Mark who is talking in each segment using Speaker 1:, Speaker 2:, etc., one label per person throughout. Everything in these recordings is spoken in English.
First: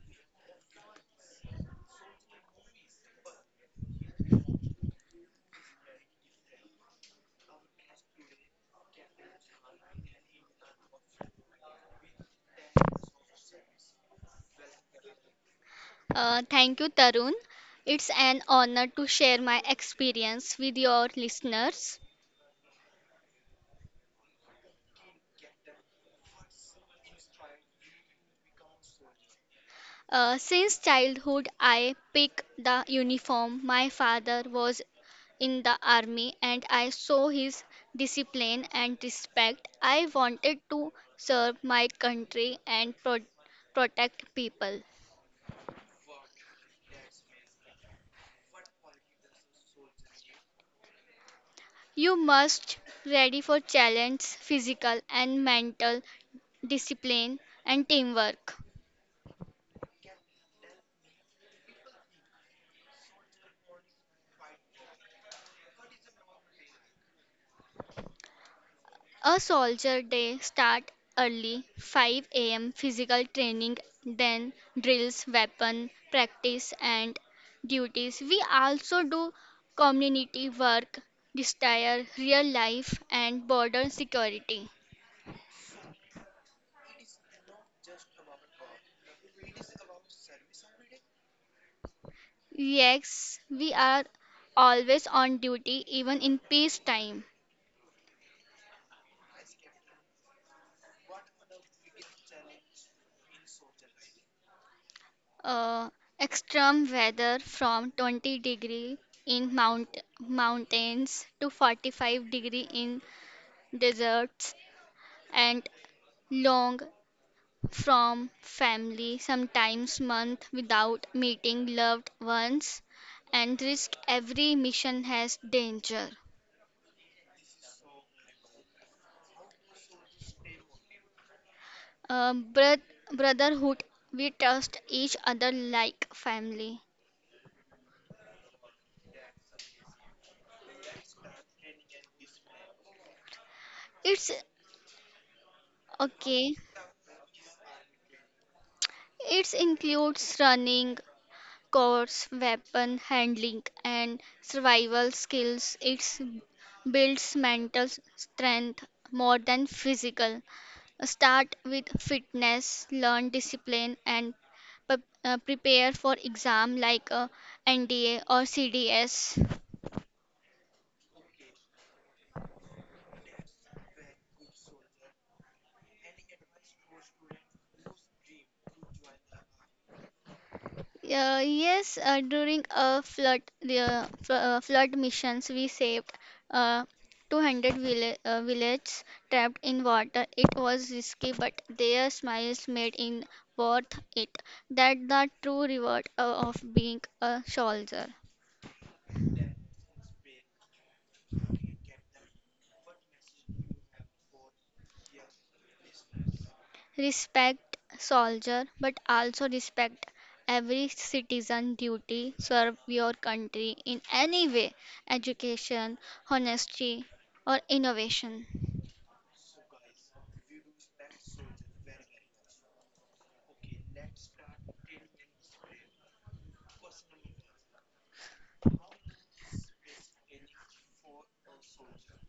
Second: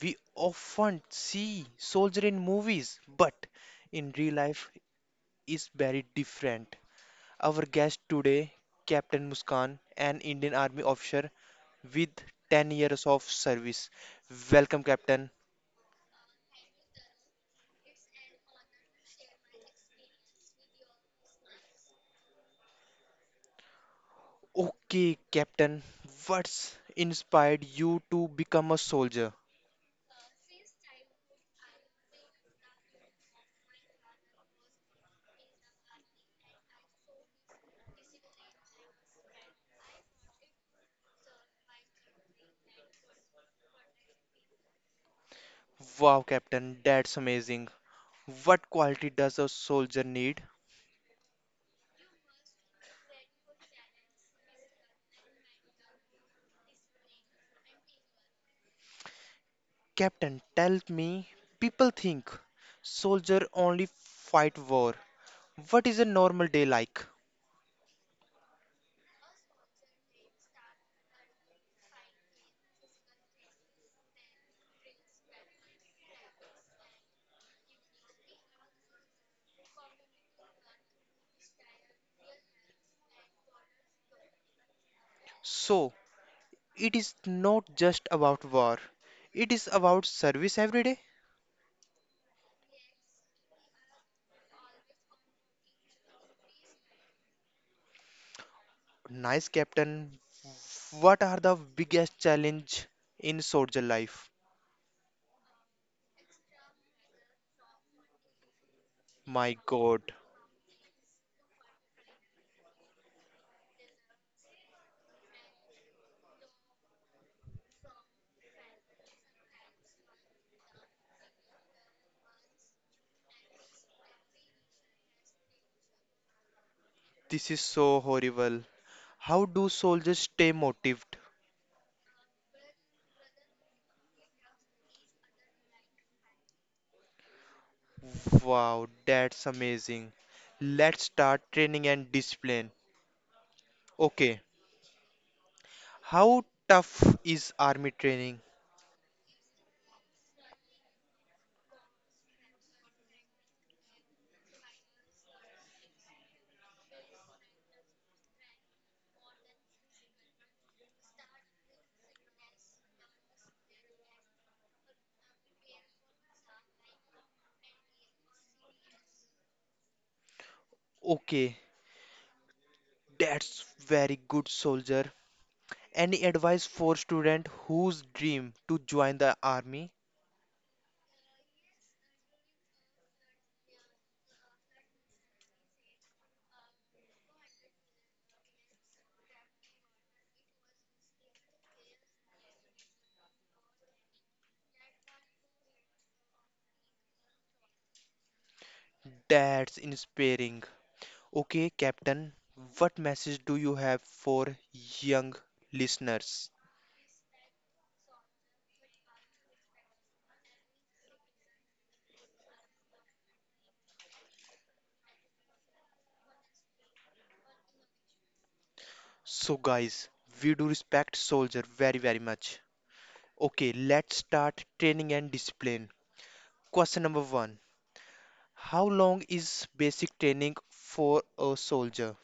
Speaker 1: We often see soldier in movies, but in real life is very different. Our guest today, Captain Muskan, an Indian Army officer with 10 years of service. Welcome Captain.
Speaker 2: Thank you, Tarun. It's an honor to share my experience with your listeners.
Speaker 1: Okay Captain, what's inspired you to become a soldier?
Speaker 2: Since childhood, I picked the uniform. My father was in the army and I saw his discipline and respect. I wanted to serve my country and pro- protect people.
Speaker 1: Wow Captain, that's amazing. What quality does a soldier need?
Speaker 2: You must ready for challenge, physical and mental discipline and teamwork.
Speaker 1: Captain, tell me. People think soldier only fight war. What is a normal day like?
Speaker 2: A soldier day start early 5 a.m. physical training, then drills, weapon practice and duties. We also do community work, desire real life and border security.
Speaker 1: So, it is not just about war. It is about service every day.
Speaker 2: Yes, we are always on duty even in peacetime.
Speaker 1: Nice, Captain. What are the biggest challenge in soldier life?
Speaker 2: uh, Extreme weather from 20 degree in
Speaker 1: My God,
Speaker 2: mountains to 45 degree in deserts, and long from family, sometimes months without meeting loved ones, and risk every mission has danger.
Speaker 1: this is so horrible. How do soldiers stay motivated?
Speaker 2: Brotherhood, we trust each other like family.
Speaker 1: Wow, that's amazing. Let's start training and discipline.
Speaker 2: It's
Speaker 1: Okay, how
Speaker 2: okay.
Speaker 1: tough is army training?
Speaker 2: It includes running, course, weapon handling, and survival skills. It builds mental strength more than physical. Start with fitness, learn discipline, and prepare for exam like NDA or CDS.
Speaker 1: Okay, that's very good soldier. Any advice for student whose dream to join the army?
Speaker 2: Yes, during a flood flood missions, we saved uh, 200 villages trapped in water. It was risky, but their smiles made it worth it. That's the true reward of being a soldier.
Speaker 1: That's inspiring. Okay, Captain, what message do you have for young listeners?
Speaker 2: Respect soldier, but also respect every citizen duty, serve your country in any way, education, honesty or innovation.
Speaker 1: So guys, we do respect soldier very much. Okay, let's start training and discipline. Question number one. How long is basic training for a soldier?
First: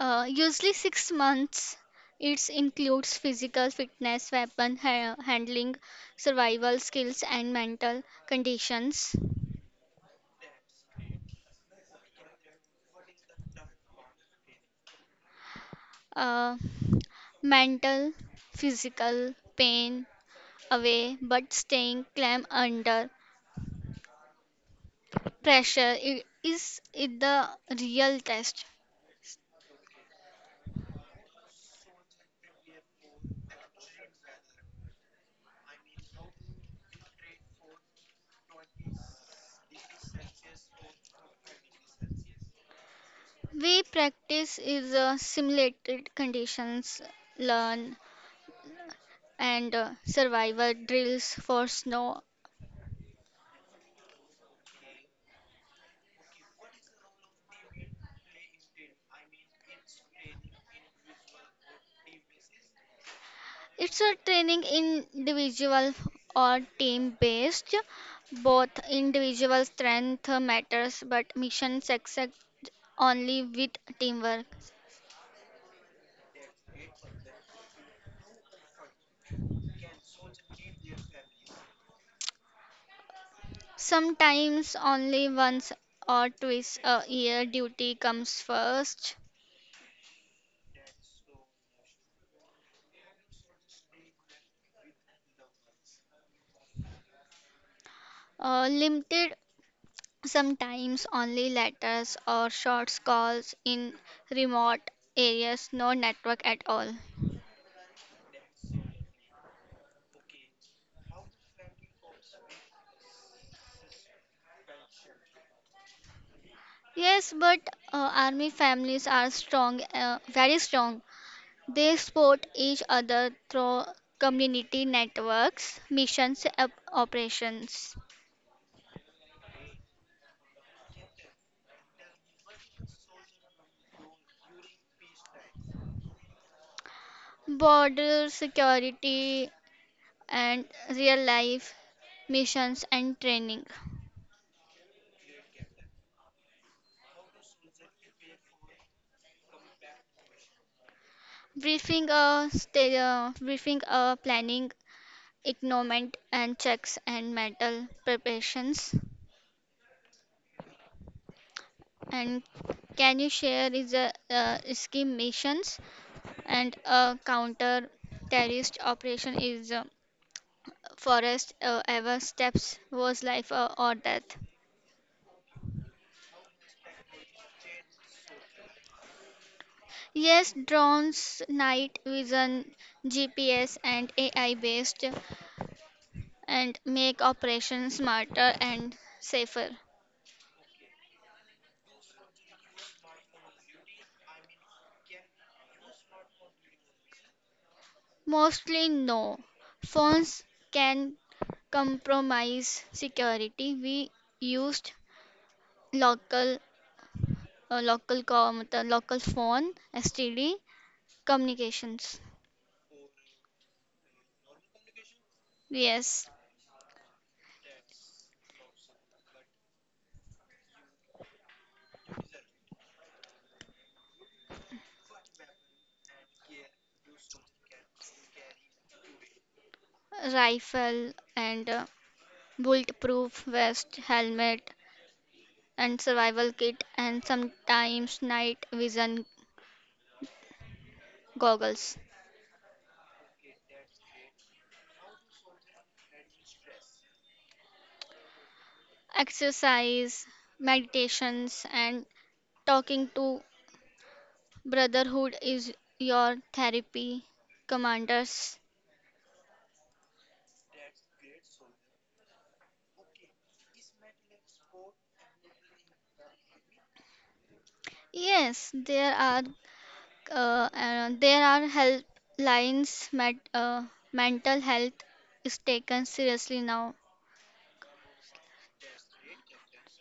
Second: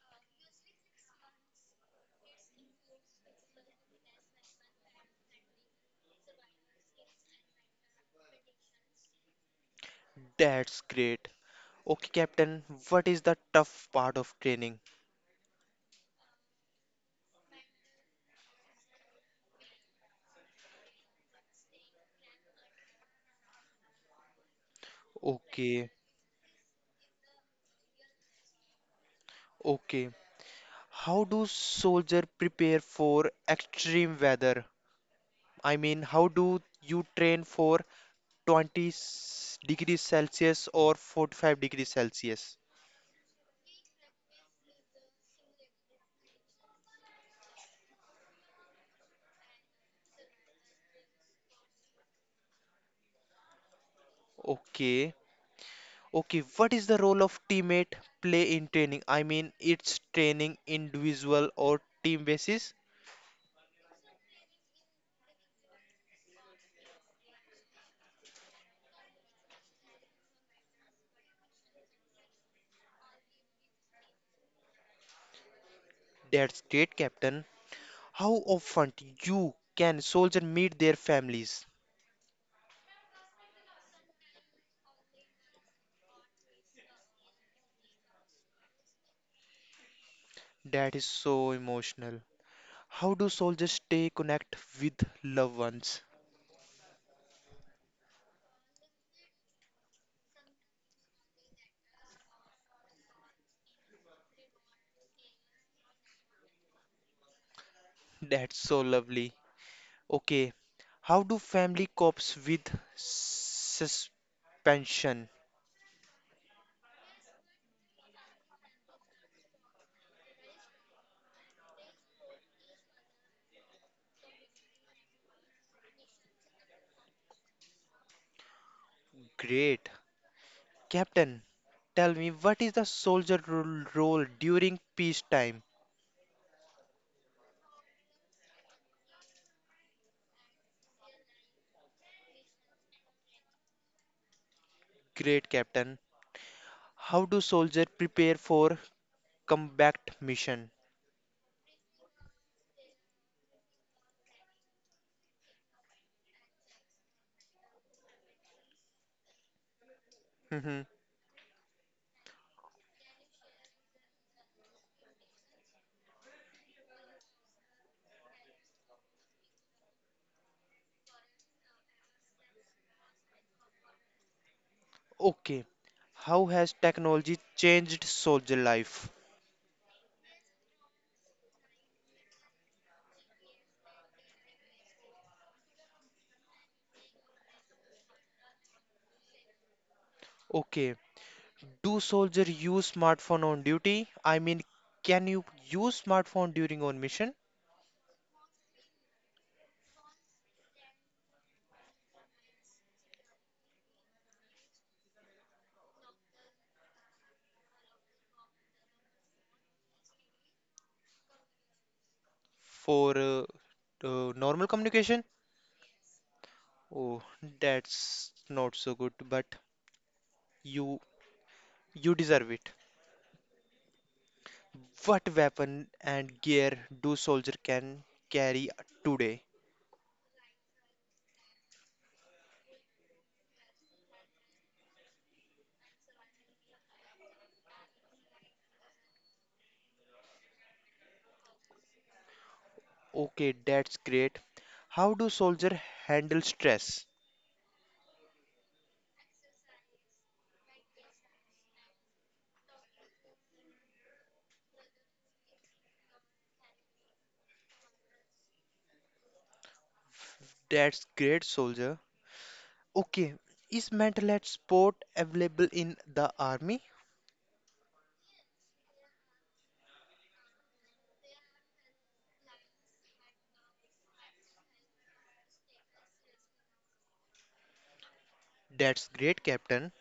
Speaker 2: Usually 6 months, it includes physical fitness, handling, survival skills and mental conditions.
Speaker 1: That's great. Okay, Captain, what is the tough part of training?
Speaker 2: uh, Mental, physical pain away, but staying calm under pressure
Speaker 1: Okay,
Speaker 2: is it the real test.
Speaker 1: okay. How do soldier prepare for extreme weather? I mean, how do you train for degrees Celsius or 45 degrees Celsius?
Speaker 2: We practice is simulated conditions, learn and survival drills for snow.
Speaker 1: Okay. Okay, what is the role of teammate play in training? I mean, it's training individual or team basis.
Speaker 2: It's a training in individual or team based, both individual strength matters, but mission success only with teamwork.
Speaker 1: That's great, Captain. How often you can soldier meet their families?
Speaker 2: Sometimes only once or twice a year, duty comes first.
Speaker 1: That is so emotional. How do soldiers stay connect with loved ones?
Speaker 2: Limited. Sometimes only letters or short calls. In remote areas, no network at all.
Speaker 1: That's so lovely. Okay, how do family copes with suspension?
Speaker 2: Yes, but army families are strong, very strong. They support each other through community networks, missions, operations,
Speaker 1: Great. Captain, tell me what is the role during peacetime?
Speaker 2: border security, and real life missions and training.
Speaker 1: Great Captain. How do soldiers prepare for combat mission?
Speaker 2: Briefing, planning, equipment and checks and metal preparations.
Speaker 1: Mhm.
Speaker 2: And can you share is a ski missions and a counter terrorist operation is forest ever steps was life or death.
Speaker 1: Okay. How has technology changed soldier life?
Speaker 2: Yes, drones, night vision, GPS and AI based, and make operations smarter and safer.
Speaker 1: Okay. Do soldier use smartphone on duty? I mean, can you use smartphone during on mission
Speaker 2: Mostly no. Phones can compromise security. We used local local com the local phone STD communications.
Speaker 1: for normal communication?
Speaker 2: Yes,
Speaker 1: Oh, that's not so good, but you you deserve it. What weapon and gear do soldier can carry today?
Speaker 2: rifle and bulletproof vest, helmet and survival kit, and sometimes night vision goggles.
Speaker 1: Okay, that's great. How do soldier handle stress?
Speaker 2: Exercise, meditations and talking to brotherhood is your therapy, commanders.
Speaker 1: That's great, soldier. Okay, is mental health support available in the army?
Speaker 2: Yes, there are helplines. Mental health is taken seriously now.
Speaker 1: That's great, captain.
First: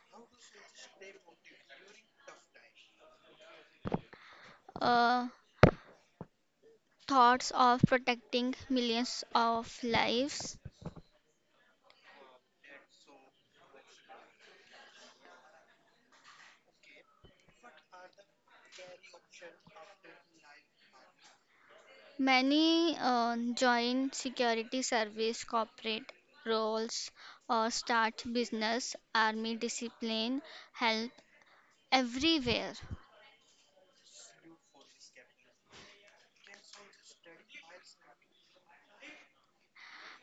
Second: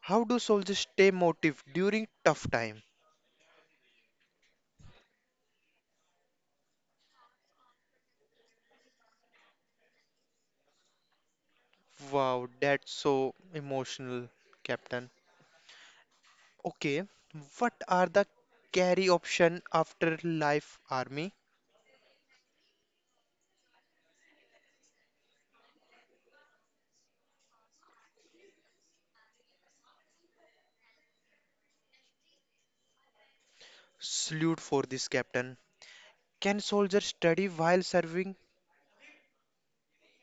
Speaker 1: How do soldiers stay motivated during tough time?
Speaker 2: Uh, Thoughts of protecting millions of lives.
Speaker 1: Wow, that's so emotional, captain. Okay, what are the carry option after life army?
Speaker 2: Many join security service, corporate roles, or start business, army discipline help everywhere.
Speaker 1: Salute for this, captain. Can soldiers study while serving?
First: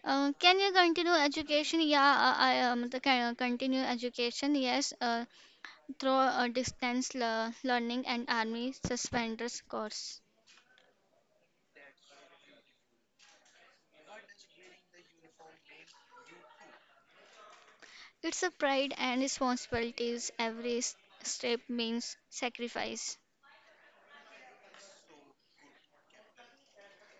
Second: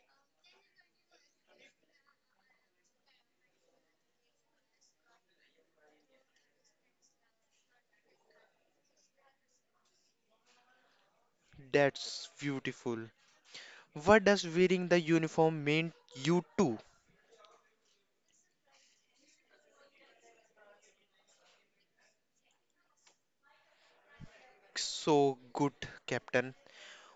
Speaker 2: Can you continue education? Yeah, I the can continue education. Yes, through a distance learning and army suspenders course.
Speaker 1: That's beautiful. What does wearing the uniform mean you too?
Speaker 2: It's a pride and responsibilities. Step means sacrifice.
Speaker 1: So good, Captain.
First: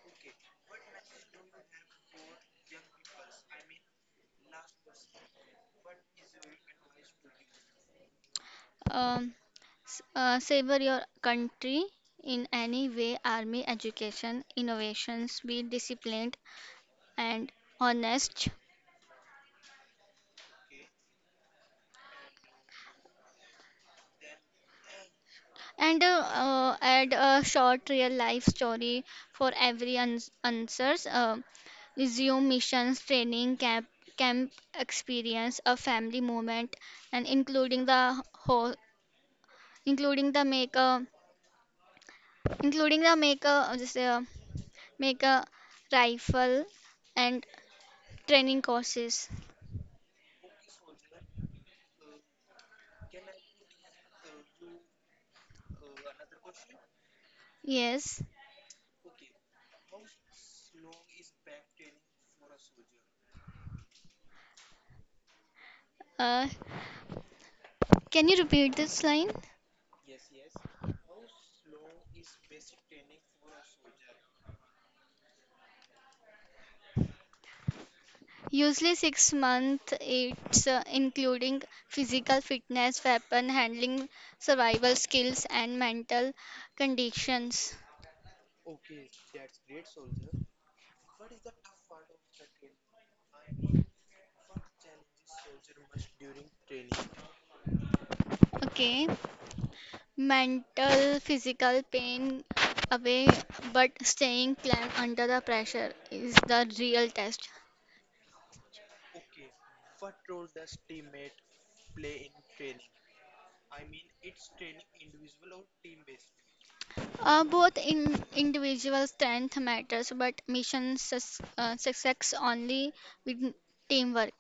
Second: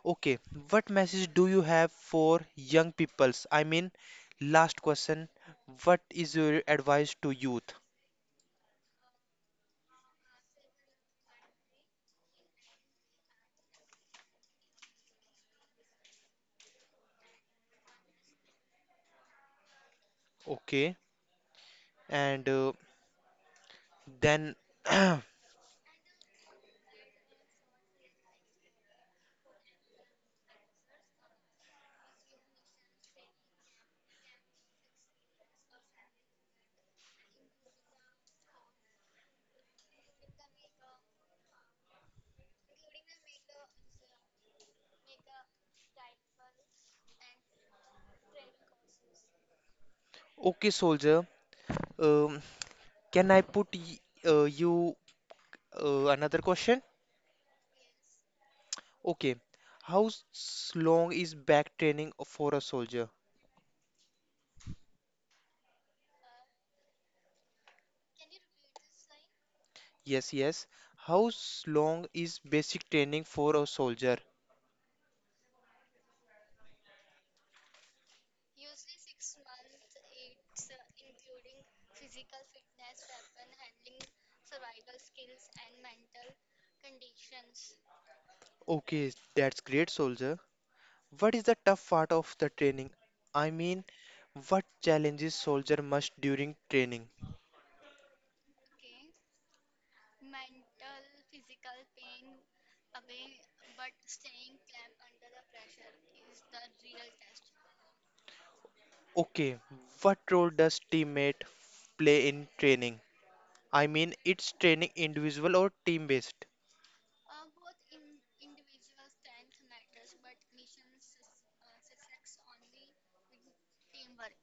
Speaker 1: Okay, what message do you have for young peoples? I mean, last question. What is your advice to youth?
Speaker 2: Um, Savor your country in any way. Army, education, innovations. Be disciplined and honest.
Speaker 1: Okay, and then,
Speaker 2: And add a short real life story for every answers. Resume missions, training camp experience, a family moment and including the whole including the make a including the make a just make a rifle and training courses.
Speaker 1: okay, soldier. Um, can I put y you another question?
Speaker 2: Yes,
Speaker 1: Okay, how long is back training for a soldier?
Speaker 2: uh, can you repeat this line?
Speaker 1: Yes, yes. How long is basic training for a soldier?
Speaker 2: Usually 6 months, it's including physical fitness, weapon handling, survival skills, and mental conditions.
Speaker 1: Okay, that's great, soldier. What is the tough part of the training? I mean, what challenges soldier must during training?
Speaker 2: Okay, mental, physical pain away, but staying calm under the pressure is the real test.
Speaker 1: Okay, what role does teammate play in training? I mean, it's training individual or team based.
Speaker 2: Both in individual strength matters, but mission success only with teamwork.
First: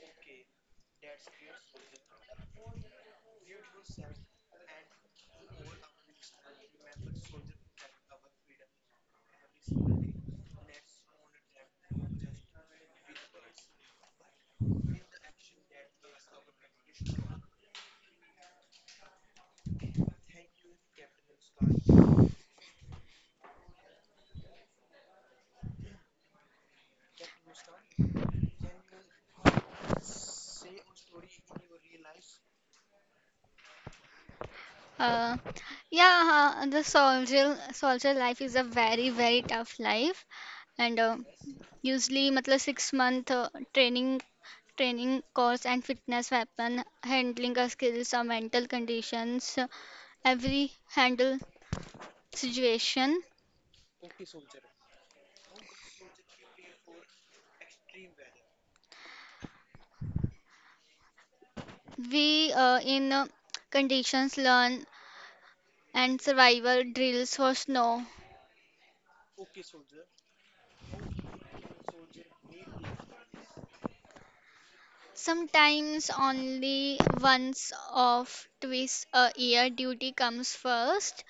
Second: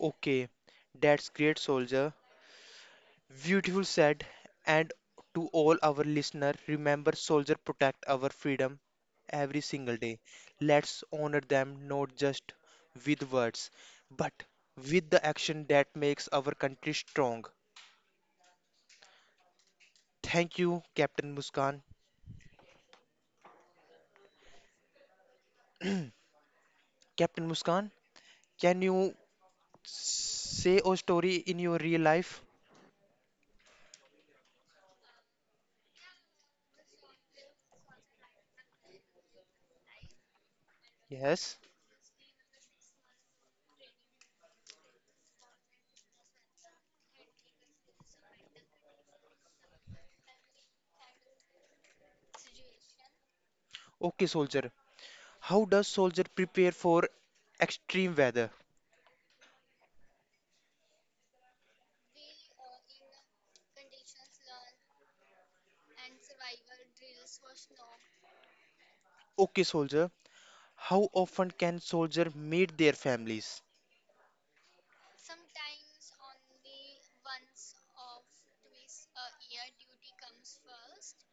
Speaker 1: Okay, that's great, soldier. Beautiful said, and to all our listener, remember soldier, protect our freedom every single day. Let's honor them not just with words, but with the action that makes our country strong. Thank you, Captain Muskan. Captain Muskan, can you say a story in your real life?
Speaker 2: Uh, yeah, the soldier life is a very tough life, and
Speaker 1: Yes.
Speaker 2: usually, मतलब 6 month training, course and fitness, weapon handling, skills or mental conditions, every handle situation.
Speaker 1: Okay, soldier. How does soldier prepare for extreme weather?
Speaker 2: We in conditions learn and survival drills for snow.
Speaker 1: Okay, soldier. How often can soldier meet their families?
Speaker 2: Sometimes only once of twice a year, duty comes first.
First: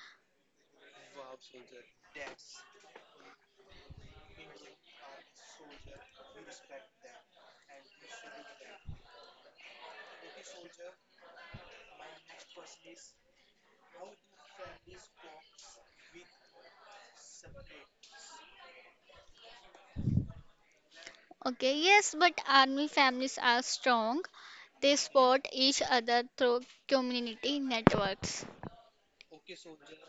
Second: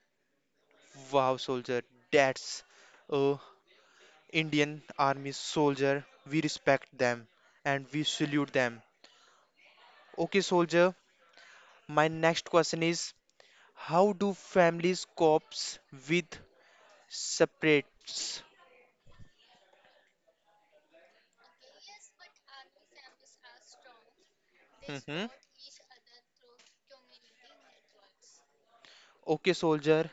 Speaker 1: Wow, soldier, that's uh, Indian Army soldier. We respect them and we salute them. Okay, soldier, my next question is, how do families copes with separates?
Speaker 2: Okay, yes, but army families are strong. They
Speaker 1: Mhm.
Speaker 2: support each other through community networks.
Speaker 1: Okay, soldier,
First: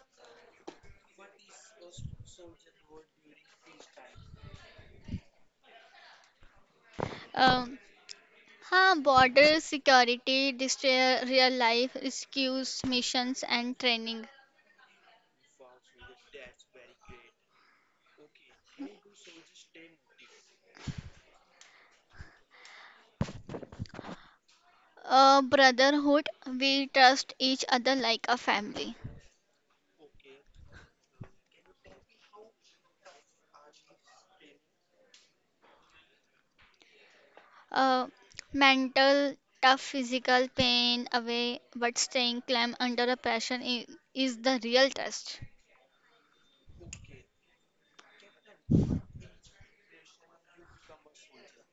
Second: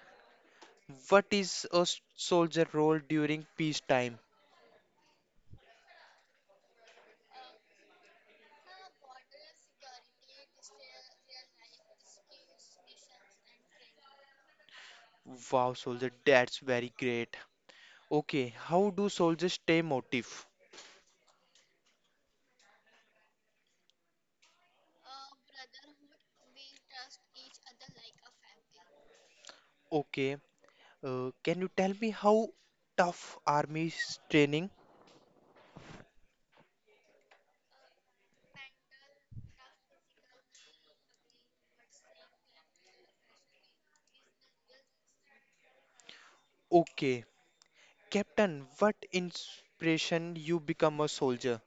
Speaker 1: what is a soldier role during peacetime?
Speaker 2: Um, Border security, destroy real life rescues, missions, and training.
Speaker 1: Wow, soldier, that's very great. Okay, how do soldiers stay motive?
Speaker 2: Brotherhood, we trust each other like a family.
Speaker 1: Okay, can you tell me how tough army's training?
Speaker 2: Uh, Mental, tough physical pain away, but staying calm under a pressure is the real test.
Speaker 1: Okay, Captain, what inspiration you become a soldier?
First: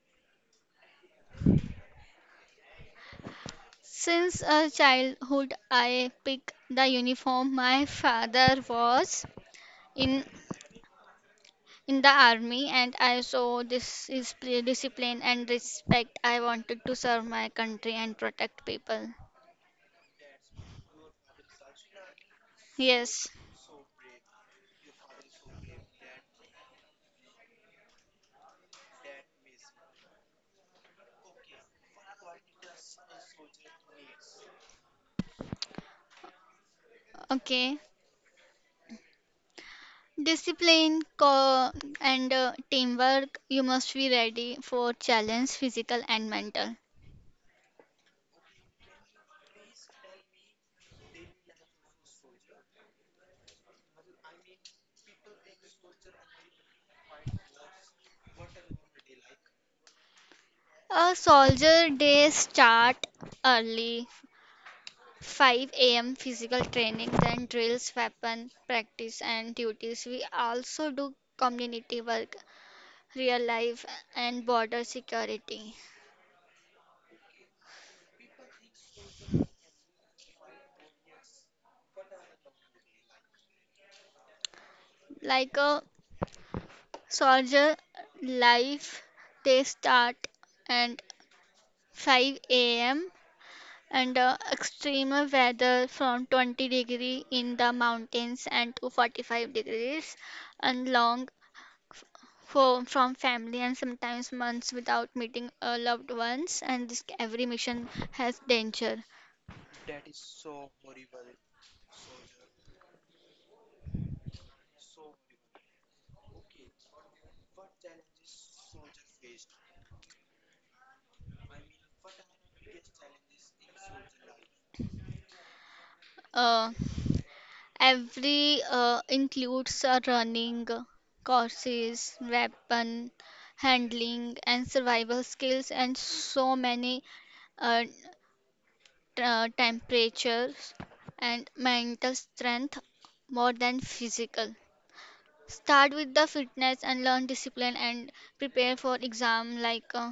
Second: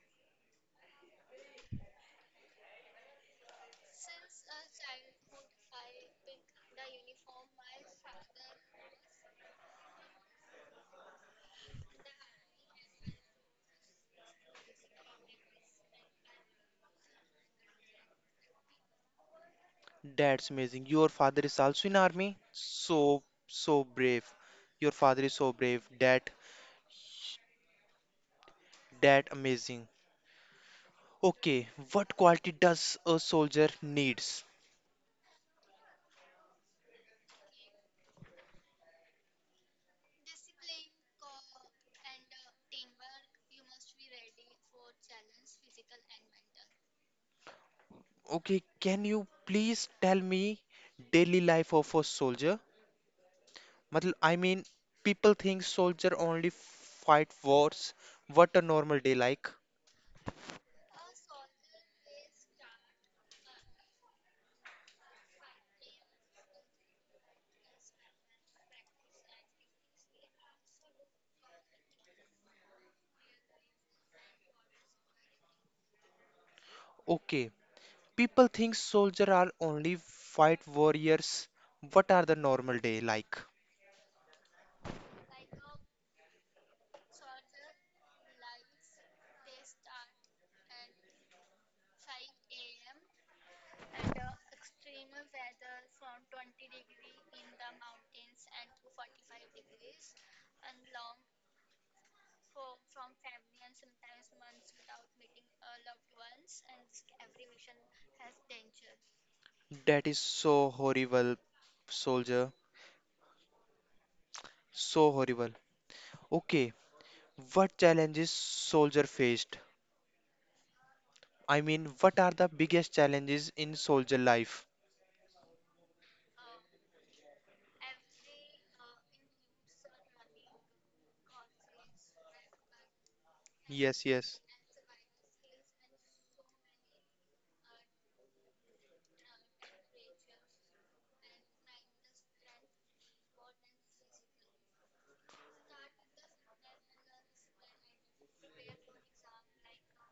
Speaker 2: Since a childhood, I pick the uniform. My father was in in the army, and I saw this is discipline and respect. I wanted to serve my country and protect people.
Speaker 1: That's amazing. Your father is also in army. So,
Speaker 2: Yes.
Speaker 1: so brave. Your father is so brave. That amazing. Okay, what quality does a soldier needs?
Speaker 2: Okay. Discipline co- and teamwork. You must be ready for challenge, physical and mental.
Speaker 1: Okay, can you please tell me daily life of a soldier? मतलब I mean, people think soldier only fight wars. What a normal day like.
Speaker 2: A soldier day start early 5 a.m. physical training, then drills, weapon practice, and duties. We also do community work, real life, and border security.
Speaker 1: Okay, people think soldier are only fight warriors. What are the normal day like?
Speaker 2: Like a soldier life, they start at 5 a.m. and extreme weather from 20 degree in the mountains and to 45 degrees, and long for from family, and sometimes months without meeting loved ones, and this every mission has danger.
Speaker 1: That is so horrible, soldier. So horrible. Okay, what challenges soldier faced? I mean, what are the biggest challenges in soldier life?
Speaker 2: Uh, every Includes running courses, weapon
Speaker 1: Yes,
Speaker 2: handling
Speaker 1: yes.
Speaker 2: and survival skills, and so many uh, temperatures and mental strength more than physical. Start with the fitness and learn discipline, and prepare for exam like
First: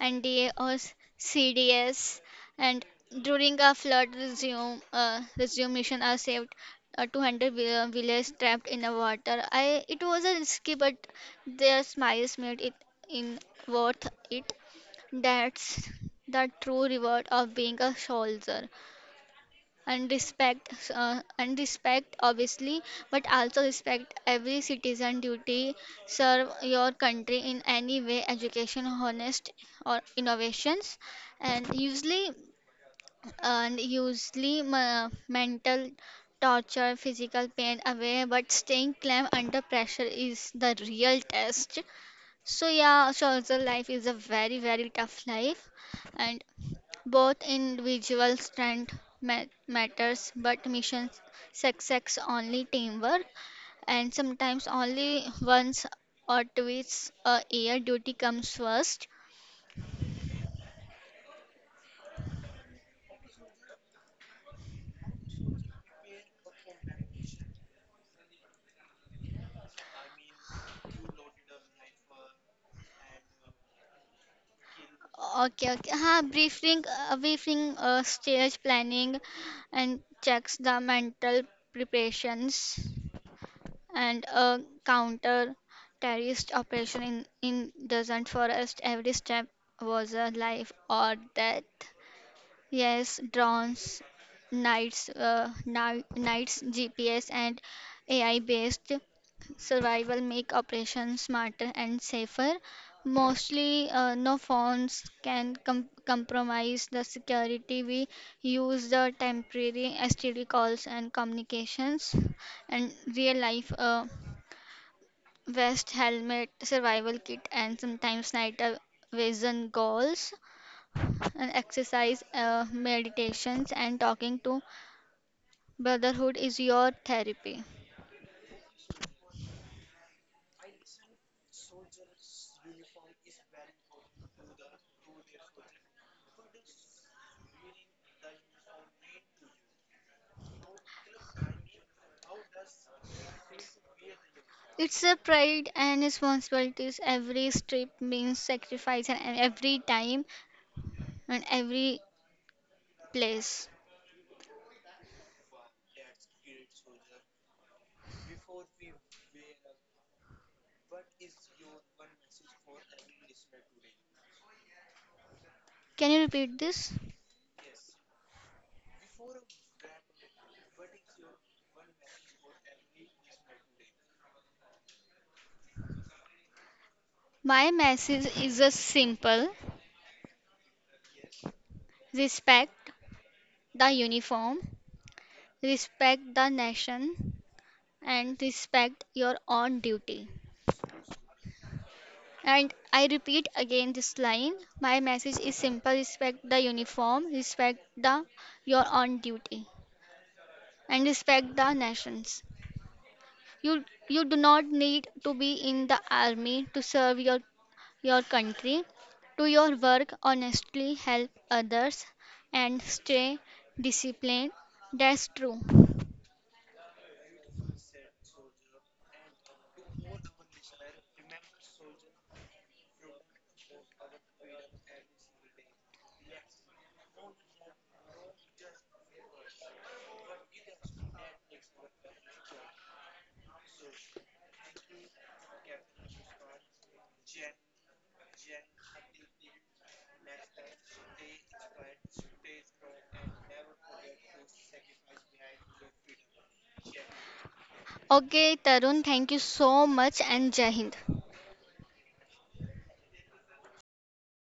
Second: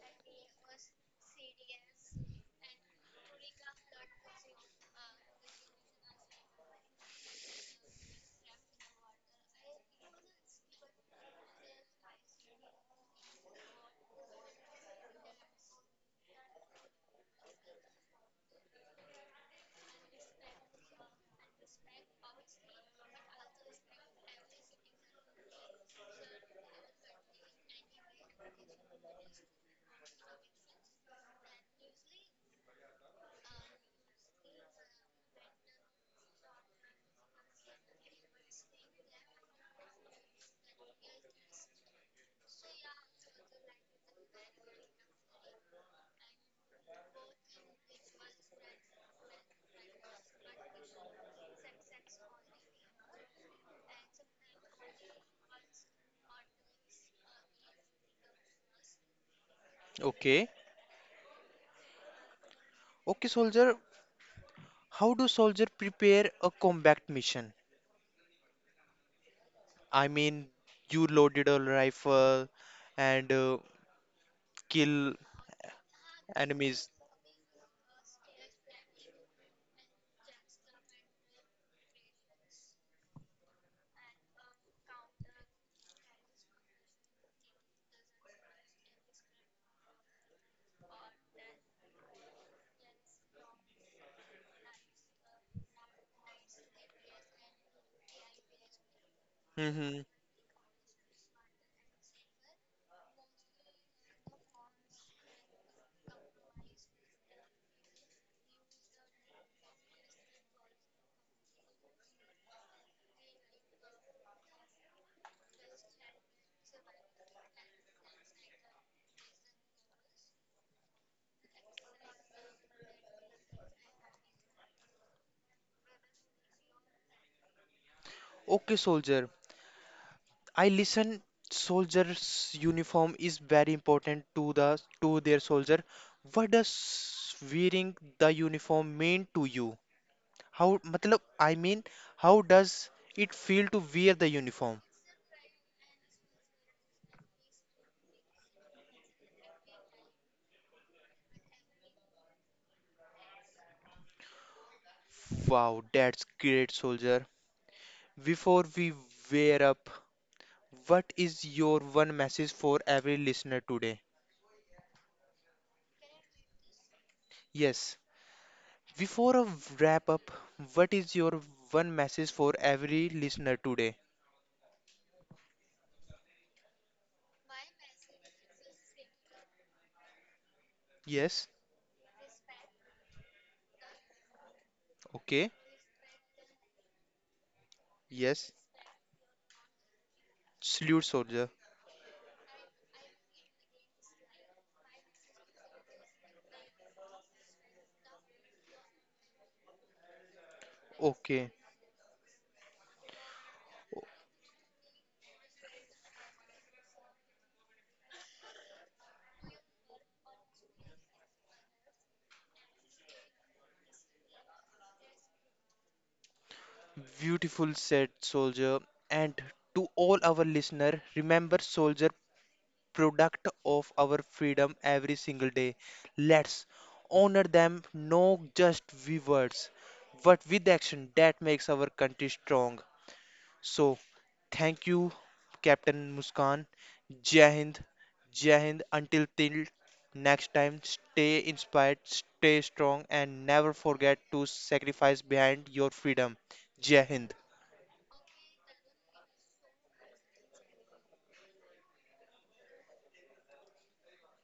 Speaker 2: NDA CDS. And during a flood, resume mission are saved 200 villagers trapped in the water. I It was a risky, but their smiles made it in worth it. That's the true reward of being a soldier. And respect obviously, but also respect every citizen duty. Serve your country in any way, education, honest or innovations. And usually and usually ma- mental torture, physical pain away, but staying calm under pressure is the real test. So yeah, social life is a very tough life. And both individual strength matters, but mission success only teamwork. And sometimes only once or twice a year, duty comes first.
Speaker 1: Okay. Okay, soldier, how do soldier prepare a combat mission? I mean, you loaded a rifle and kill
Speaker 2: Okay, okay. Huh? briefing,
Speaker 1: enemies.
Speaker 2: uh, briefing, uh, stage planning, and checks the mental preparations, and a counter terrorist operation in doesn't forest. Every step was a life or death. Yes, drones, nights, GPS, and AI-based
Speaker 1: Hmm.
Speaker 2: survival, make operations smarter and safer. Mostly, no phones can compromise the security. We use the temporary STD calls and communications, and real-life vest, helmet, survival kit, and sometimes night vision goggles. And exercise, meditations, and talking to brotherhood is your therapy.
Speaker 1: Okay, soldier. I listen. Soldier's uniform is very important to their soldier. What does wearing the uniform mean to you? How, matlab, I mean, how does it feel to wear the uniform?
Speaker 2: It's a pride and responsibilities. Every strip means sacrifice, and every time and every place.
Speaker 1: Wow, that's great, soldier. Before we wear up, what is your one message for every listener today?
Speaker 2: Can you repeat this?
Speaker 1: Yes. Before a wrap up, what is your one message for every listener today?
Speaker 2: My message is a simple,
Speaker 1: Yes.
Speaker 2: respect the uniform,
Speaker 1: Okay.
Speaker 2: respect the nation, and
Speaker 1: Yes.
Speaker 2: respect your own duty.
Speaker 1: Salute, soldier.
Speaker 2: And I repeat again this line. My message is simple, respect the uniform, respect the your on duty, and
Speaker 1: Okay.
Speaker 2: respect the nations. You do not need to be in the army to serve your country. Do your work honestly, help others, and stay disciplined. That's true.
Speaker 1: Beautiful said, soldier. And to all our listener, remember, soldier, product of our freedom every single day. Let's honor them, not just with words, but with action that makes our country strong. So thank you, Captain Muskan. Jai Hind, Jai Hind. Until till next time, stay inspired, stay strong, and never forget to sacrifice behind your freedom. Jai Hind.
Speaker 2: Okay, Tarun, thank you so much, and Jai Hind.